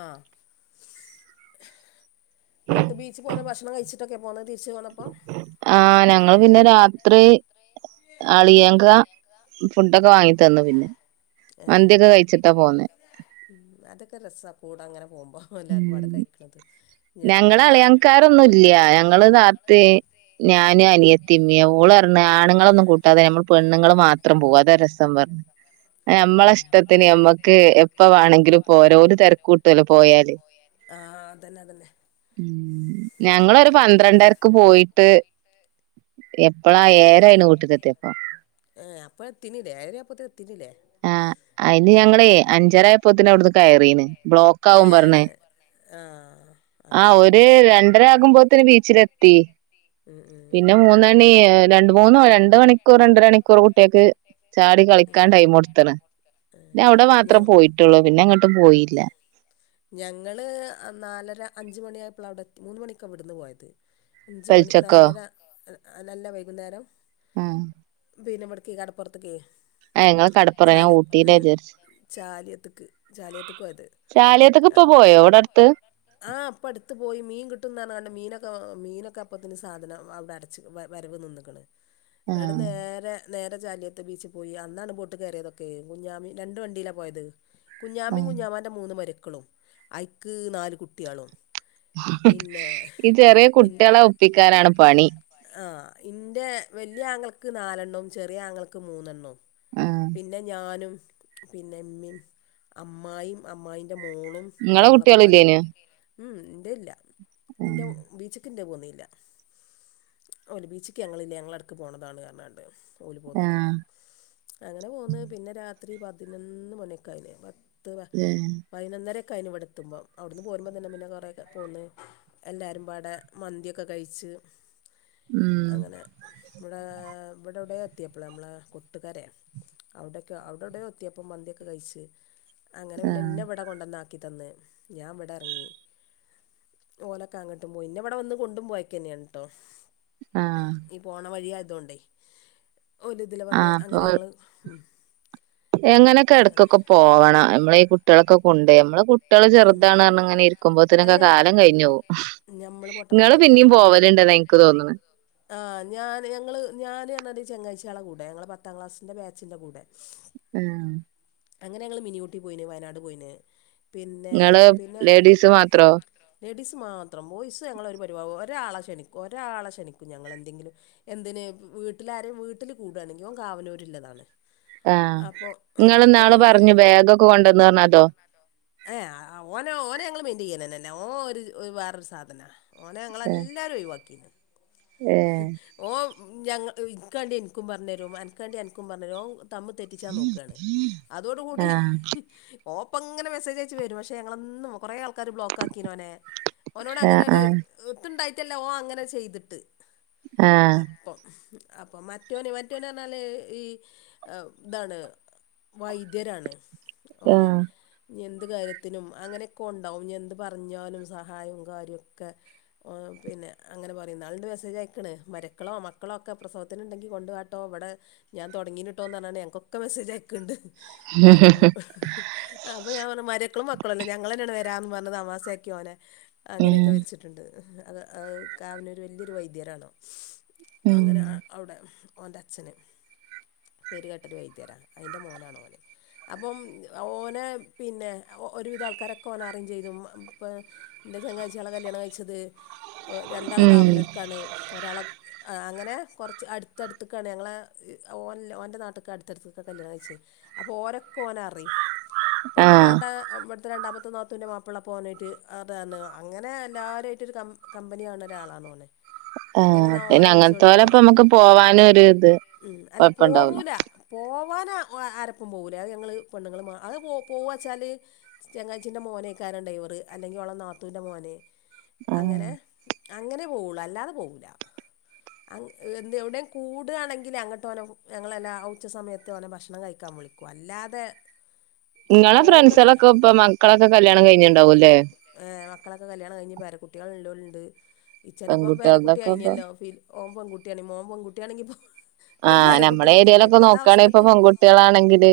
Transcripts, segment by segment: ആഹ് എന്നിട്ട് ബീച്ച് പോവുന്ന ഭക്ഷണം കയി ച്ചിട്ടൊക്കെയാ പോന്നത് തിരിച്ച് പോന്നപ്പം. ആഹ് ഞങ്ങള് പിന്നെ രാത്രി അളിയങ്ക ഫുഡൊക്കെ വാങ്ങി തന്നു പിന്നെ. ഏഹ് മന്തിയൊക്കെ കഴിച്ചിട്ടാ പോന്നെ. ഇത് ഒരു രസാ കൂട അങ്ങനെ പോകുമ്പോ എല്ലാവരും പാട് ഉം കഴിക്കണത്. ഞാൻ ഞങ്ങള് പിന്നെ ആ അളിയങ്കാരൊന്നും ഇല്ല, ഞങ്ങള് കാത്ത് ഞാന്, അനിയ [unintelligible] ഓള് പറഞ്ഞ് ആണുങ്ങളൊന്നും കൂട്ടാതെ നമ്മൾ പെണ്ണുങ്ങള് മാത്രം പോവാ അതാ രസം പറഞ്ഞു. ഏ ഞമ്മള ഉം ഇഷ്ടത്തിന് നമ്മക്ക് എപ്പ വേണമെങ്കിലും പോരാ ഓല് തെരക്ക് കൂട്ടുല്ലോ പോയാല്. ആഹ് അതന്നെ അതന്നെ. ഞങ്ങള് ഒരു പന്ത്രണ്ടരക്ക് പോയിട്ട് എപ്പഴാ ഏയരയിന് വീട്ട്ക്ക് എത്തിയപ്പോ. ഏഹ് അപ്പഴ് എത്തിന്ലേ എയരാ അയപ്പത്തന് എത്തിന്ലേ, ആഹ് അയിന് മ് ഞങ്ങളേ അഞ്ചരായപ്പോത്തിന് അവിടുന്ന് കയറീന് ബ്ലോക്ക് ആവും പറഞ്ഞ്. ആഹ് ആഹ് അങ്ങനെ ഒരു രണ്ടരാകുമ്പോത്തന് ബീച്ചിലെത്തി, ഉം ഉം പിന്നെ മൂന്നണി ഏ രണ്ട് മൂന്ന് രണ്ട് മണിക്കൂർ രണ്ടര മണിക്കൂർ കുട്ടികക്ക് ചാടി കളിക്കാൻ ടൈം കൊടുത്തണ്. പിന്ന അവിടെ മാത്രേ ഞങ്ങള് പോയിട്ടുള്ളൂ, പിന്നെ എങ്ങോട്ടും പോയില്ല. ഞങ്ങള് നാലര അഞ്ച മണിയയപ്പോള അവിടെ മൂന്ന മണിക്കാണ് വിവിടുന്ന് പോയത് അഞ്ച മണി പെൽച്ചക്കോ നാലര നല്ല വൈകുന്നേരം അ ബീനമടക്ക കട് പോറത്തക്ക കടപ്പുറ ഞാൻ ചല് ഉ ഊട്ടിയിലാ വിചാരിച്ച് ചാലിയത്തക്ക് ചാലിയത് ക്ക് പോയദ് ചാലിയത്ത്ക്ക് ഇപ്പൊ പോയോ ഇവിടെ അടുത്ത് ആ പ്പ അടു പോയി മീൻ കിട്ടും പറഞ്ഞ് കണ്ട് മീനൊെ മീനൊക്കെ അപ്പത്തന് സാധനം അവിടെ അടച്ച് വരവ് നിന്നക്കണ് ഇവിടെ ആഹ് നേരെ നേരെ ചാലിയത്ത് ബീച്ച പോയി അന്നാണ് ബോട്ട് കയറിയതൊക്കെ കുഞ്ഞാമി രണ്ട് വണ്ടിയിലാ പോയത് കുഞ്ഞാമയും ആഹ് കുഞ്ഞാമാൻ്ന്റെ മൂന്ന് മരക്കളും ഐക്ക് നാല് കുട്ടികളും പിന്നെ ഈ ചെറിയ കുട്ടികളെ ഒപ്പിക്കാനാണ് പണി ആ ഇൻ്റെ വലിയ ആങ്ങൾക്ക് നാലെണ്ണവും ചെറിയ ആങ്ങൾക്ക് മൂന്നെണ്ണവും ആഹ് പിന്നെ ഞാനും പിന്നെമ്മയും അമ്മായിമ് അമായി മോളും ഇങ്ങളെ ഞങ്ങളൊക്കെ പാട കുട്ടികളില്ലേനോ ഉ എ ഇല്ലന്റെ ബീച്ച് യെന്തത്‌ പോന്നല്ല ബീച്ചക്ക് ഞങ്ങളല്ല ഞടക്ക് പോണതാണ് പരണാണ്ട് ഓല പോകുന്നില്ല ആഹ് അങ്ങനെ പോകുന്നത് പിന്നെ രാത്രി പതിനൊന്ന് മണിയൊക്കെ അതിന് പത്തര ആഹ് പൈന്നര കെ ആയി ഇവിടെ എത്തുമ്പോം അവിടുന്ന് പോകുമ്പോൾ തന്നെ പിന്നെ കുറേക്കെ പോകുന്നു എല്ലാവരും പാടെ മന്തിക്കെ കഴിച്ച് ഉം അങ്ങനെ ഇവിടെ ഓടെ എത്തിയപ്പോള നമ്മളെ കൊട്ടുകാരെ അവിടെയൊക്കെ അവിടെവിടെ എത്തിയപ്പോം മന്തിയൊക്കെ കഴിച്ച് അങ്ങനെ പിന്നെ ആഹ് എന്നന്നെവിടെ കൊണ്ടുവന്നാക്കി തന്ന് ഞാൻ ഇവിടെ ഇറങ്ങി ഓലൊക്കെ അങ്ങോട്ടും പോയി ഇന്ന ഇവിടെ വന്ന് കൊണ്ടും പോയൊക്കെ തന്നെയാണ് ട്ടോ ആഹ് ഈ പോണ വഴിയയതുകൊണ്ടേ ഓൽ ഇതില വന്ന് ആഹ് അങ്ങനെ അപ്പൊ ഞങ്ങള് ഉ എങ്ങനെയൊക്കെ ഇടക്കൊക്കെ പോവണം നമ്മള ഈ കുട്ടികളൊക്കെ കൊണ്ട് നമ്മള് കുട്ടികള് ചെറുതാണ് പറഞ്ഞ് ഇങ്ങനെ ഇരിക്കുമ്പോത്തി നൊക്കെ അത് കാലം കഴിഞ്ഞു പോകവും നമ്മൾ നിങ്ങള് പൊട്ടന്മാരായിട്ട് പിന്നിം നമുക്കങ്ങനെ പോവലണ്ടെന്ന എനിക്ക് തോന്നണ ആ ഞാന് ഞങ്ങള് ഞൻ പറഞ്ഞാത് ചെങ്ങാഴ്ചള കൂടെ ഞങ്ങള്ൾ പത്താം ക്ലാസ്സിന്റെ ബാച്ചിന്റെറെ കൂടെ ആ അങ്ങനെ ഞങ്ങള് മിനിയൂട്ടി പോയിന് വയനാട് പോയിന് പിന്നെ നിങ്ങള് പിന്നെ ലേഡീസ് മാത്രോ ലേഡീസ് മാത്രം ബോയ്സ് ഞങ്ങളഒരു പരിഒലെ ഒരാളെ ക്ഷണിക്കും ഒരാളെ ക്ഷണിക്കും ഞങ്ങെന്തെങ്കിലും എന്തിന് വീട്ടിലാര വീട്ടിൽ കൂടയാണെങ്കൽ കവനൂരിള്ളതാണ് ആനിങ്ങ നാള് പറഞ്ഞു ബാഗൊക്കെ കൊണ്ടുന്ന് പറഞ്ഞതോ ഏ ഓനെ ഓന ഞങ്ങൾ മെയിന്റ ചെയ്യാനന്നന്നെ ല്ല ഓന് വേറൊരു സാധനാ ഓനെ ഞങ്ങളെല്ലാവരും ഒഴിവാക്കി ഏഹ് ഓ ഞങ്ങ ഇനക്കാണ്ടി എനിക്കും പറഞ്ഞഞ് തരും അനാണ്ടി എനിക്കും പറഞ്ഞു തരുംഒന് തമ്മിൽ തെറ്റിച്ചാ നോക്കാണ് അതോ കൂടി ആഹ് ഓപ്പങ്ങനെ മെസ്സേ ച്ച് അയച് വരും പക്ഷെ ഞങ്ങളന്നും കൊറെ ആൾക്കാര് ബ്ലോക്കക്കിന് ഓനെ ഓനോട് അങ്ങനെരു ആഹ് ഏത്തുണ്ടയി റ്റല്ല ഒന്അങ്ങനെ ചെയ്തിട്ട് ആ അപ്പൊ മറ്റവന് മറ്റോന പറഞ്ഞാല് ഈ ഇതാണ് വൈദ്യരാണ് അവനെ ആഹ് എന്ത് കാര്യത്തിനും അങ്ങനെയൊക്കെ ഉണ്ടാവും എന്ത് പറഞ്ഞാലും സഹായവും കാര്യമൊക്കെ പിന്നെ അങ്ങനെ പറയും നാളുണ്ട് മെസ്സേജ് അയക്കണ് മരക്കളോ മക്കളോ ഒക്കെ പ്രസവത്തിനുണ്ടെങ്കിൽ കൊണ്ടു വാട്ടോ ഇവിടെ ഞാൻ തുടങ്ങീനുട്ടോന്ന് പറഞ്ഞണ്ട് ഞങ്ങകേക്കെ മെസ്സേജ് ആയിക്ണ്ട് അ മരക്കളും മക്കളുംല്ലേ ഞങ്ങന്നെ വരാന്ന് പറഞ്ഞ് തമാസയാക്കി ഓവനെ അങ്ങനെയൊക്കെ ഉം വെച്ചിട്ടുണ്ട് അത് അത് കാവനൂർ വലിയൊരു വൈദ്യരാണോ ഉം അങ്ങനെ അവിടെ ഓന്റെ ച്ഛന് പേരുകെട്ടരു വൈദ്യരാ അതിന്റെ മോനാണ് ഒന് അപ്പം ഓനെ പിന്നെ ഒരുവിധ ആൾക്കാരൊക്കെ ഓനെ അരിമ് ചെയ്തു ഇപ്പ എന്റെ ചങ്ങാഴ്ചകള കല്യാണം കഴിച്ചത് ഒ രണ്ടാൾ ഉം കാവനൊരുക്കാണ് ഒരാള ആ അങ്ങനെ കോർച്ച് അട്ത്തട്ത്ത്ക്കാണ് ഞങ്ങളെ ഓൻ ഓൻ്റെ നാട്ട്ക്ക് അട്ത്തടുത്ത്ക്കാ കല്യാണം കഴിച്ചേ അപ്പോ ഓരോ പ്പോ നറിം ഇപ്പോ ഒന്നും ആഹ് വാണ്ട ഇവട്ത്തെ രണ്ടാമത്തൊ നാത്തൂൻ്റെ മാപ്പള പോനയ്ട്ട് ഇതാന്ന് അങ്ങനെ എല്ലാരും ആയിട്ട് ഒരു ക കമ്പനി ആണോരാളാണ് ഓന് അങ്ങനെ ആഹ് ഓനെ പിന്നെ വിളിച്ചോളി ഓനെ അങ്ങൻത്തെലൊപ്പം നമ്മക്ക് വിളിച്ച് പോവാനും ഒരു ഇത് ഉം അല്ല കൊഴപ്പുണ്ടാവൂല പോവൂല പോവാന് ആരപ്പും പോകൂല അത് ഞങ്ങള് പെണ്ണ്ങ്ങള് മാ അത് പോ പോവാച്ചാല് ചങ്ങാച്ചീൻ്റെ മോനേക്കാരം ഡ്രൈവറ് അല്ലെങ്കി ഓളെ നാത്തൂൻ്റെ മോന് ആഹ് അങ്ങനെ അങ്ങനെ പോവോള്ളു അല്ലാതെ പോവൂല അങ്ങ് എന്തേം എവിടെം കൂടുണെങ്കി അങ്ങട്ട് ഓനെ ഞങ്ങളെല്ല ഉച്ച സമയത്ത് ഓനെ ഭക്ഷണം കഴിക്കാൻ വിളിക്കും അല്ലാതെ പോ- ഇങ്ങളെ പോകൽ ഫ്രണ്ട്സാളൊക്കെ ഇപ്പം മക്കളൊക്കെ കല്യാണം കഴിഞ്ണ്ടാവുംല്ലേ ഹേ മക്കളൊക്കെ കല്യാണം കഴിഞ് പേര കുട്ട്യാള് ഇ ണ്ട് ഇച്ചനെപ്പം പേര കുട്ടി പെൺകുട്ടികൾതൊക്കെ ഇപ്പൊ ആയിനല്ലോ ഫി ഓം പെൺകുട്ടി ആണെങ്കി മോൻ പെൺകുട്ടി ആണെങ്കി ഇപ്പം ഒരു ആഹ് പേര കുട്ടി നമ്മളെ അല്ല ഏരിയയിലൊക്കെ ഇപ്പത്തെ നോക്കാണെ ഇപ്പൊ അവസ്ഥക്ക് പെൺകുട്ടികളാണെങ്കില്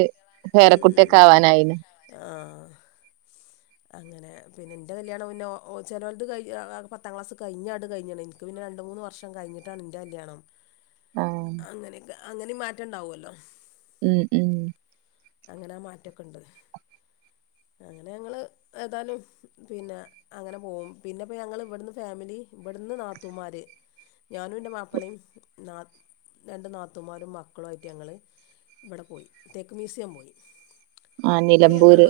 ഉം പേരക്കുട്ടിയൊക്കെ ഉം ആവാനായിന് ആഹ് അങ്ങനെ പിന്നെ ഇന്റെ കല്യാണം മുന്നെ ഓ ചെലൊൽത് കയാ പത്താം ക്ലാസ് കഴിഞട് കഴ്ഞ്ണ് ഇൻക്ക് പിന്നെ രണ്ട് മൂന്ന് മൂന്ന് വർഷം കഴിഞ്ഞിട്ടാണ് ഇന്റെ കല്യാണം ആഹ് അങ്ങനെക്കെ അങ്ങനിം മാറ്റണ്ടാവോല്ലോ ഉം ഉം അങ്ങനെ മാറ്റക്ക്ണ്ട് അങ്ങനെ ഞങ്ങള് ഏതാലും പിന്നെ അങ്ങനെ പോവും പിന്നെപ്പ ഞങ്ങള് ഇവട്ന്ന് ഫേമിലി ബട് ന്ന് നാത്തൂമാര്, ഞാനും ഇന്റെ മാപ്പളീം, നാ ഇന്റെ രണ്ട് നാത്തമാരും മക്കളുയിട്ട് ഞങ്ങള് ഇവടെ പോയി തേക്ക് മ്യൂസിയം പോയി ആഹ് നിലമ്പൂര്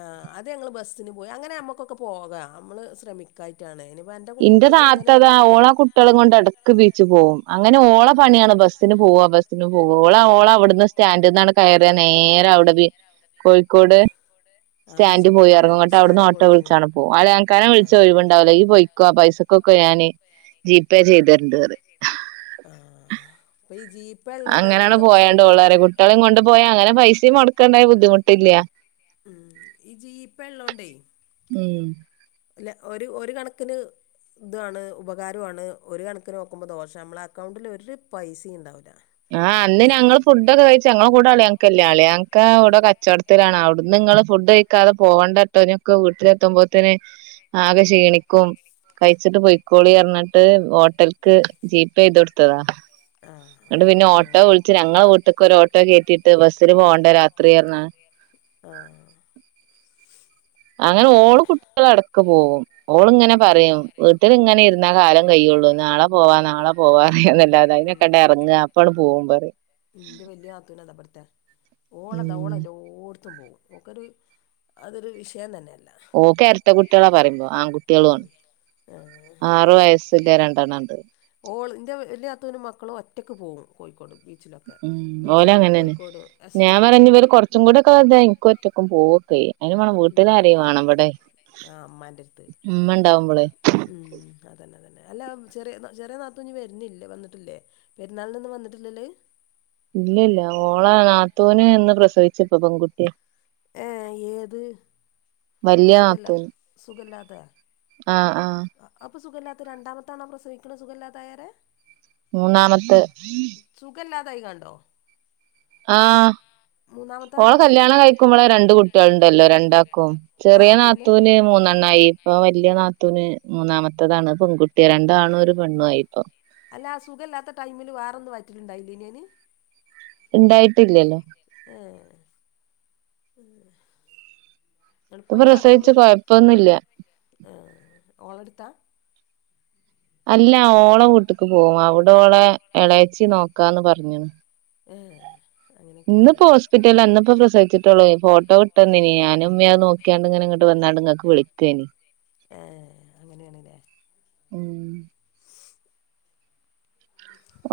ആഹ് അത് ഞങ്ങള് ബസ്സിന് പോയി അങ്ങനെ നമ്മക്കൊക്കെ പോകാ അമ്മള് ശ്രമിക്കായ്ട്ടാണ് ഇന്റെ താത്തതാ ഓള കുട്ട്യാളീം കൊണ്ട് എടക്ക് ബീച്ച് പോവും അ ങ്ങനെ ഓളെ പണ്യാണ് ബസ്സിന് പോവാ ബസ്സിനും ഓള ഓള വ്ട്ന്ന് സ്റ്റാൻഡ്ന്നാണ് കയ്റ്യാ നേര വ്ടെ ബി കോഴിക്കോട് ആ സ്റ്റാൻഡ് ബീച്ച് പോ പോയി അവിടെ എർങ്ങും ങ്ങട്ട് അവ്ട്ന്ന് സ്റ്റാൻഡ് ഓട്ടോ പോയി ഇറങ്ങും വിൾച്ചാണ് പോവും അളിയാൻക്കാനെ വിൾച്ച ഒഴ്‌വ്ണ്ടാവൂല ഇയ്യ് പോയ് ക്കൊ പൈസക്കൊക്കെ ഞാന് ജീപേ ചെയ്തെരെണ്ട് റിം. ആഹ് ഇപ്പൊ ഈ ജീപ്പേ ഉള്ളോണ്ട് ഒരു അങ്ങനാണ് വിധൊക്കെ പോയാണ്ട് സൗകര്യാണ് ഓളറ്യാ കുട്ട്യളിം കൊണ്ട് പോയാ അങ്ങനെ പൈസിം മൊട്ക്കൻണ്ടായ ബുദ്ധിമുട്ടില്ല. ഉം ഈ ജിപെ ഇള്ളോണ്ടേ ഉം. അല്ല ഒര് ഒര് കണക്കിന് ഇത്വാണ് ഉപകാര്വാണ് ഒരു കണക്കിനോക്കുമ്പോ ദോഷ അമ്മളെക്കൗണ്ടില് ഒര് പൈസി ണ്ടാവൂല്ല. ആഹ് അന്ന് ഞങ്ങള് ഫുഡൊക്കെ കഴിച്ച് ഞങ്ങളെ കൂടെ അളിയാൻകല്ല അളിയാൻക്ക യൗടൊ കച്ചോടത്തിലാണ് [unintelligible] ട്ന്ന്ങ്ങള് ഫുഡ് കയിക്കാതെ പോവണ്ടട്ടോ ഞൊക്കെ വീട്ടിലെത്തുമ്പോത്തിന് ആകെ ക്ഷീണിക്കും. കയ്ച്ച്ട്ട് പൊയ്ക്കോള്യർഞ്ഞിട്ട് ഹോ ട്ടൽക്ക് ജീപെയ്തൊട്ത്തതാ ആഹ് ന്നട്ട് പിന്നെ ഓട്ടോ അങ്ങനെ വിൾച്ച് ഞങ്ങളെ വീട്ട്ക്കൊരോ ട്ടോ കേറ്റിട്ട് ബസ്സില് പോണ്ട രാത്രിയർഞ്ഞ ആഹ് അങ്ങനെ ഓളു കുട്ട്യളെടക്ക് പോവും. ഓള്ങ്ങനെ പറിം വീട്ടില്ങ്ങനിര്ന്ന കാലം കയൊള്ളൂ നാളെ പോവാ നാളെ പോവാ റ്യനല്ലാ ധൈന്യകണ്ടെർങ്ങാ അപ്പാണ് പോവും പറിം ഇന്റെ വെല്ല്യെ അദ്‌നാ ഓളതാ ഉം ഓളെല്ലോട്ത്തും പോവും ഒക്കൊര് അതൊരു വിഷയം തന്നെല്ലേ. ഓക്കെര്ട്ടകുട്ട്യളാ പറിമ്പം ഉം ആൺകുട്ട്യേളാണ് ആറ് വയസ്. ഇല്ലെ രണ്ടെണണ്ട്. ഓള് ഇന്റെ വെല്ല്യ നാത്തൂൻ്റെ മക്കളും ഒറ്റക്ക് പോവും കോഴിക്കോട്. ബീച്ചിലൊക്കെ ബീച്ചിലും കോഴിക്കോടും. ഞാം പറ്യാ ഞ് വര് കൊർച്ചും കൂടെക്കെ വെൽതായ ഇൻക്കൊറ്റക്കും പോവൊക്കെയ്യ. അതിന് വേണം ഉം വീട്ടിലാരേം വേണം ഇവടെ ആ അമ്മാൻ്റെ അടുത്ത് ഉമ്മ ഉണ്ടാവുമ്പോളേ ഉം അതല്ലേ അതേല്ലേ? അല്ല ചെറ്യ ചെറ്യ നാത്തും ഇഞ്ഞി വരുന്ന്ല്യേ വന്നിട്ടില്ലേ പെരുന്നാളിന്നും വന്നിട്ടില്ലേല് ഇല്ലല്ല ഓള നാത്തൂന് ന്ന് പ്രസവിച്പ്പ പെങ്കുട്ടിയ. ഏ ഏത് അ വല്യ സുഖല്ല നാത്തൂന് സുഖല്ലാതെ ആഹ് ആഹ് പ്പൊ സുഖല്ലാത്ത രണ്ടാമത്താണോ പ്രസവിക്കിണ് സുഖല്ലാത്തായരെ? മൂന്നാമത്ത് [inaudible] യി കാണ്ടോ ആഹ് ഓളെ പ്രസവിച്ചേ കല്യാണം കഴിക്കുമ്പോളെ രണ്ട് കുട്ടികളുണ്ടല്ലോ രണ്ടാക്കും ചെറിയ ആഹ് പിന്നെ നാത്തൂന് മൂന്നെണ്ണായി ഇപ്പൊ വല്ല്യ നാ നാത്തൂന് മൂന്നാമത്തതാണ് പെങ്കുട്ട്യ രണ്ടാണ് ഒരു പെണ്ണുവായി പ്പൊ. അല്ല ആ സുഖവില്ലാത്ത ടൈമില് വേറൊന്നും വയറ്റിലുണ്ടായില്ലയ്നൊ അയ്ന് ഉണ്ടായിട്ടില്ലല്ലോ ഏഹ് ള്പ്പയ്ന് പ്രസവിച്ച് കൊഴപ്പൊന്നുല്ല [unintelligible] കൊഴപ്പൊന്നുല്ല കൊയ്പ്പൊന്നുല്ലാ ആ.. ഓളട്ത്താ. അല്ല ഓളെ വീട്ടിക്ക് പോകും അവിടെ ഓളെ ഇളയച്ചി നോക്കാന്ന് പറഞ്ഞണ് ഏ... ഇന്നിപ്പോ ഹോസ്പിറ്റല ഇന്നപ്പോ പ്രസിച്ചട്ടുള്ളോ ഫോട്ടോ വിട്ടന്നിനി ഞാനുമ്മിം അത് നേക്ക്യാണ്ട് ഇങ്ങോട്ട് വന്നു ന്നാണ്ട് ങ്ങക്ക് വിളിക്കേനി ഏ അങ്ങനെയണല്ലേ ഉം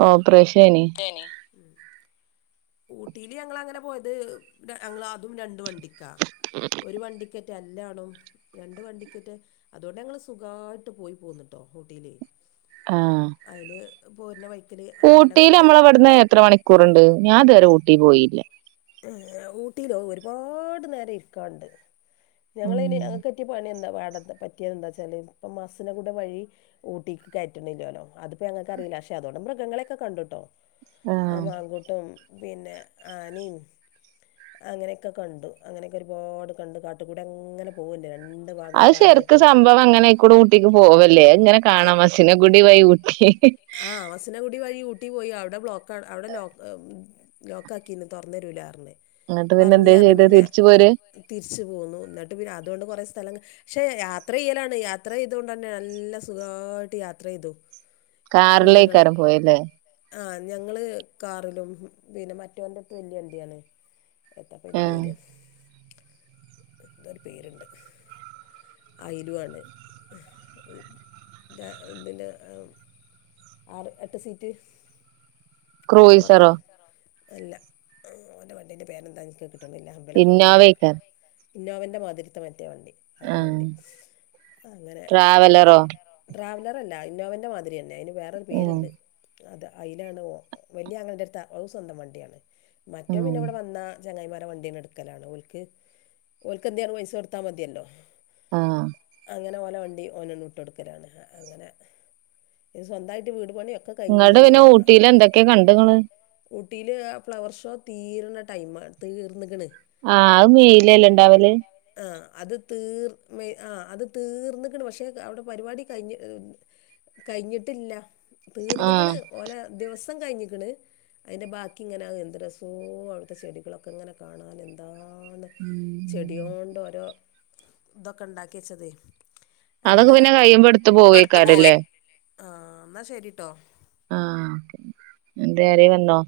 ഓപ്പറേഷൈനി ഊട്ടിൽ ഞങ്ങളങ്ങനെ പോയത് ഞങ്ങള് അതും രണ്ട് വണ്ടിക്കാ ഒരു വണ്ടി അല്ലാനും രണ്ട് വണ്ടിക്ക് റ്റെ അതുകൊണ്ട് ഞങ്ങള് സുഖായിട്ട് പോയി പോന്നിട്ടോ ഊട്ടിയില് [unintelligible] ആഹ് പോര്ണ വയ് ഊട്ടിയില് നമ്മള് ഇവിടുന്ന് എത്ര മണിക്കൂറുണ്ട് ഞാൻ ഇതുവരെ ഊട്ടി പോയില്ല ഊട്ടയിലോ ഒരുപാട് നേരം ഇരിക്കാണ്ട് ഉം ഞങ്ങളയ്ന് ഞങ്ങക്ക് പറ്റ്യ പണി എന്താ വാടത്തെ പറ്റിയതെന്തയ്ച്ചാല് ഇപ്പ മസ്സിനെഗുഡ വഴി ഊട്ടിക്ക് കയറ്റണില്ലോലോ അതിപ്പോ ഞങ്ങക്ക് അറിയി പക്ഷെ അതോടെ മൃഗങ്ങളെയൊക്കെ കണ്ടുട്ടോ ആഹ് ആ മാങ്കുട്ടും പിന്നെ ആനയും അങ്ങനെയൊക്കെ കണ്ടു അങ്ങനെയൊക്കെ ഒരുപാട് കണ്ട് കാട്ടുകൂടി അങ്ങനെ പോകല്ലെ അത് ശരിക്ക് സംഭവം അങ്ങനെ അയ്ക്കൂടെ ഊട്ടിക്ക് പോവല്ലേ ഇങ്ങനെ കാണാം മസിനകുടി വഴി ഊട്ടി ആ മസുനകുടി വഴി ഊ ട്ടി പോയി അവിടെ ബ്ലോക്ക് അവിടെ ലോക്ക് ലോക്ക് ആക്കിന്ന് തുറന്നരുല്ലാ പറഞ്ഞ് എന്നിട്ട് പിന്നെ പറഞ്ഞ് എന്തേ റഞ്ഞ് ചെയ്ത് പിന്നെ തിരിച്ചു പോര് തിരിച്ചു പോന്നു എന്നിട്ട് പിന്നെ അതുകൊണ്ട് കൊറെ സ്ഥലം പക്ഷെ യാത്ര ചെയ്യലാണ് യാത്ര ചെയ്ത് കൊണ്ട് തന്നെ നല്ല സുഖായിട്ട് യാത്ര ചെയ്തു കാർലേക്കാരം പോയല്ലേ? ആ ഞങ്ങള് കാറിലും പിന്നെ മറ്റവന്റെടുത്ത് വല്യ വണ്ടിയാണ് എത്തപ്പയ്ന്റെ ആഹ് പേര് എന്തരു പേരുണ്ട്. ആയിരുവാണ് [inaudible] എതിന്റെ ആറ് എട്ട് സീറ്റ് എട്ടും ക്രൂയിസറോ പത്തൊക്കെ അല്ല ആ ഓന്റെ വണ്ടിന്റെ പേരെന്താ ഇൻക്ക് കിട്ടണില്ല വലൊക്കെ ങ്ങനെ ഇന്നോവയ്ക്കാരം ഇന്നോവന്റെ മാതിരത്തെ മറ്റേ വണ്ടി വേറൊരു ആഹ് വണ്ടി അങ്ങനെ ട്രാവലറോ ട്രാവലറോ ട്രാവലറല്ല ഇന്നോവൻ്റെ മാതിരി തന്നെ അതിന് വേറൊരു ഉം പേരുണ്ട് അത് അതിലാണ് വല്ല്യ ആങ്ങളൻ്റെ ര്ത്ത അത് സ്വന്തം വണ്ടിയാണ് മറ്റോ പിന്നെ ഉം ഇവിടെ വന്ന ചങ്ങായിമാരെ വണ്ടീന്നെ എടുക്കലാണ് ഓൽക്ക് ഓൽക്ക് എന്തേ പൈസ കൊട്ത്താ മതിയല്ലോ ആഹ്. അങ്ങനെ ഓല വണ്ടി ഓനന്നു ട്ടൊട്ത്തതാണ് അങ്ങനെ സ്വന്തായിട്ട് വീടുപണി ങ്ങട്ട് പിന്നെ ഊട്ടിൽ എന്തൊക്കെയാ കണ്ടുങ്ങള് ഊട്ടിയിൽ ആ ഫ്ലവർ ഷോ തീര്ണ ടൈമാണ് തീർന്നക്കണ് ആഹ് അത് ചെയ്ലല്ല ഇണ്ടാവല് വെ ആ അത് തീർന്നക്കണ് പക്ഷെ അവിടെ പരിപാടി കഴിഞ്ഞ് ഉം കഴിഞ്ഞിട്ടില്ല ആഹ് തീർന്നിക്കണ് ഓലെ ദിവസ് [unintelligible] കയ്ഞ്ഞിക്ക്ണ് അയ്ന്റെ ബാക്കിങ്ങനെ എന്ത് രസോ അവിടുത്തെ ചെടികളൊക്കെ ഇങ്ങനെ കാണാൻ എന്താ എന്താണ്? ചെടികളോണ്ട് ഓരോതൊക്കെണ്ടാക്കി വെച്ചതേ അതൊക്കെ നമ്മളെ പിന്നെ കയ്യുമ്പോടുത്ത് പോവേക്കാരല്ലേ? ആ ന്നാ ശരിട്ടോ ആ എന്ത ആരെ വന്നോ?